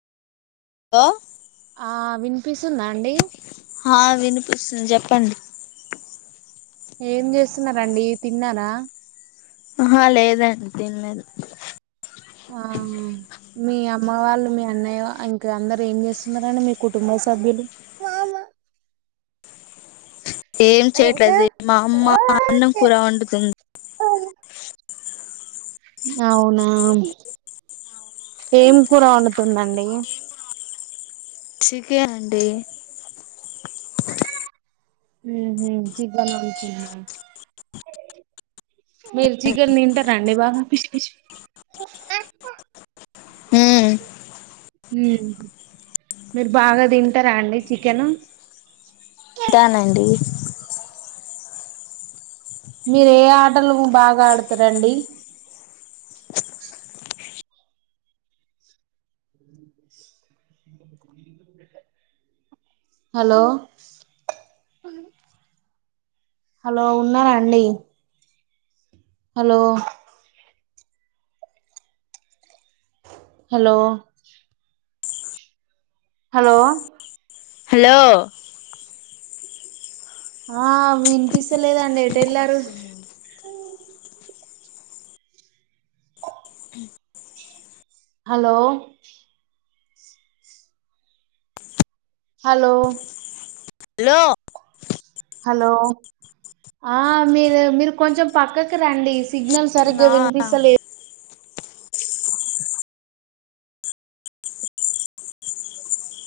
Hello. ఆహ్ విన్పిస్తుందా అండి. ఆ వినిపిస్తుంది చెప్పండి. ఏం చేస్తున్నారండి తిన్నారా. ఆహ్ లేదండి తినలేదు. అవునా మీ అమ్మ వాళ్ళు మీ అన్నయ్య ఇంకా అందరు ఏం చేస్తున్నారండి మీ కుటుంబం. అందరూ. ఏం చేయట్లేదు మా అమ్మ అన్నం కూర వండుతుంది. అవునా ఏమి కూర వండుతుందండి. చికెన్ అండి. ఉమ్ ఉమ్ చికెన్ వండుతుందా. మీరు చికన్ తింటారండి బాగా పిస్ పిస్. మ్మ్ [inaudible] ఉమ్ మీరు బాగా తింటారా అండి చికెన్. తింటానండి. మీరు ఏ ఆటలు బాగా ఆడుతారండి హలో హలో ఉన్నారా అండి హలో హలో హలో హలో ఆ వినిపిస్తలేదండి ఎటు ఏళ్లారు హలో హలో లో హలో ఆ మీరు మీరు కొంచెం పక్కకు రండి సిగ్నల్ సరిగ్గా లా వినిపిస్తాలేదు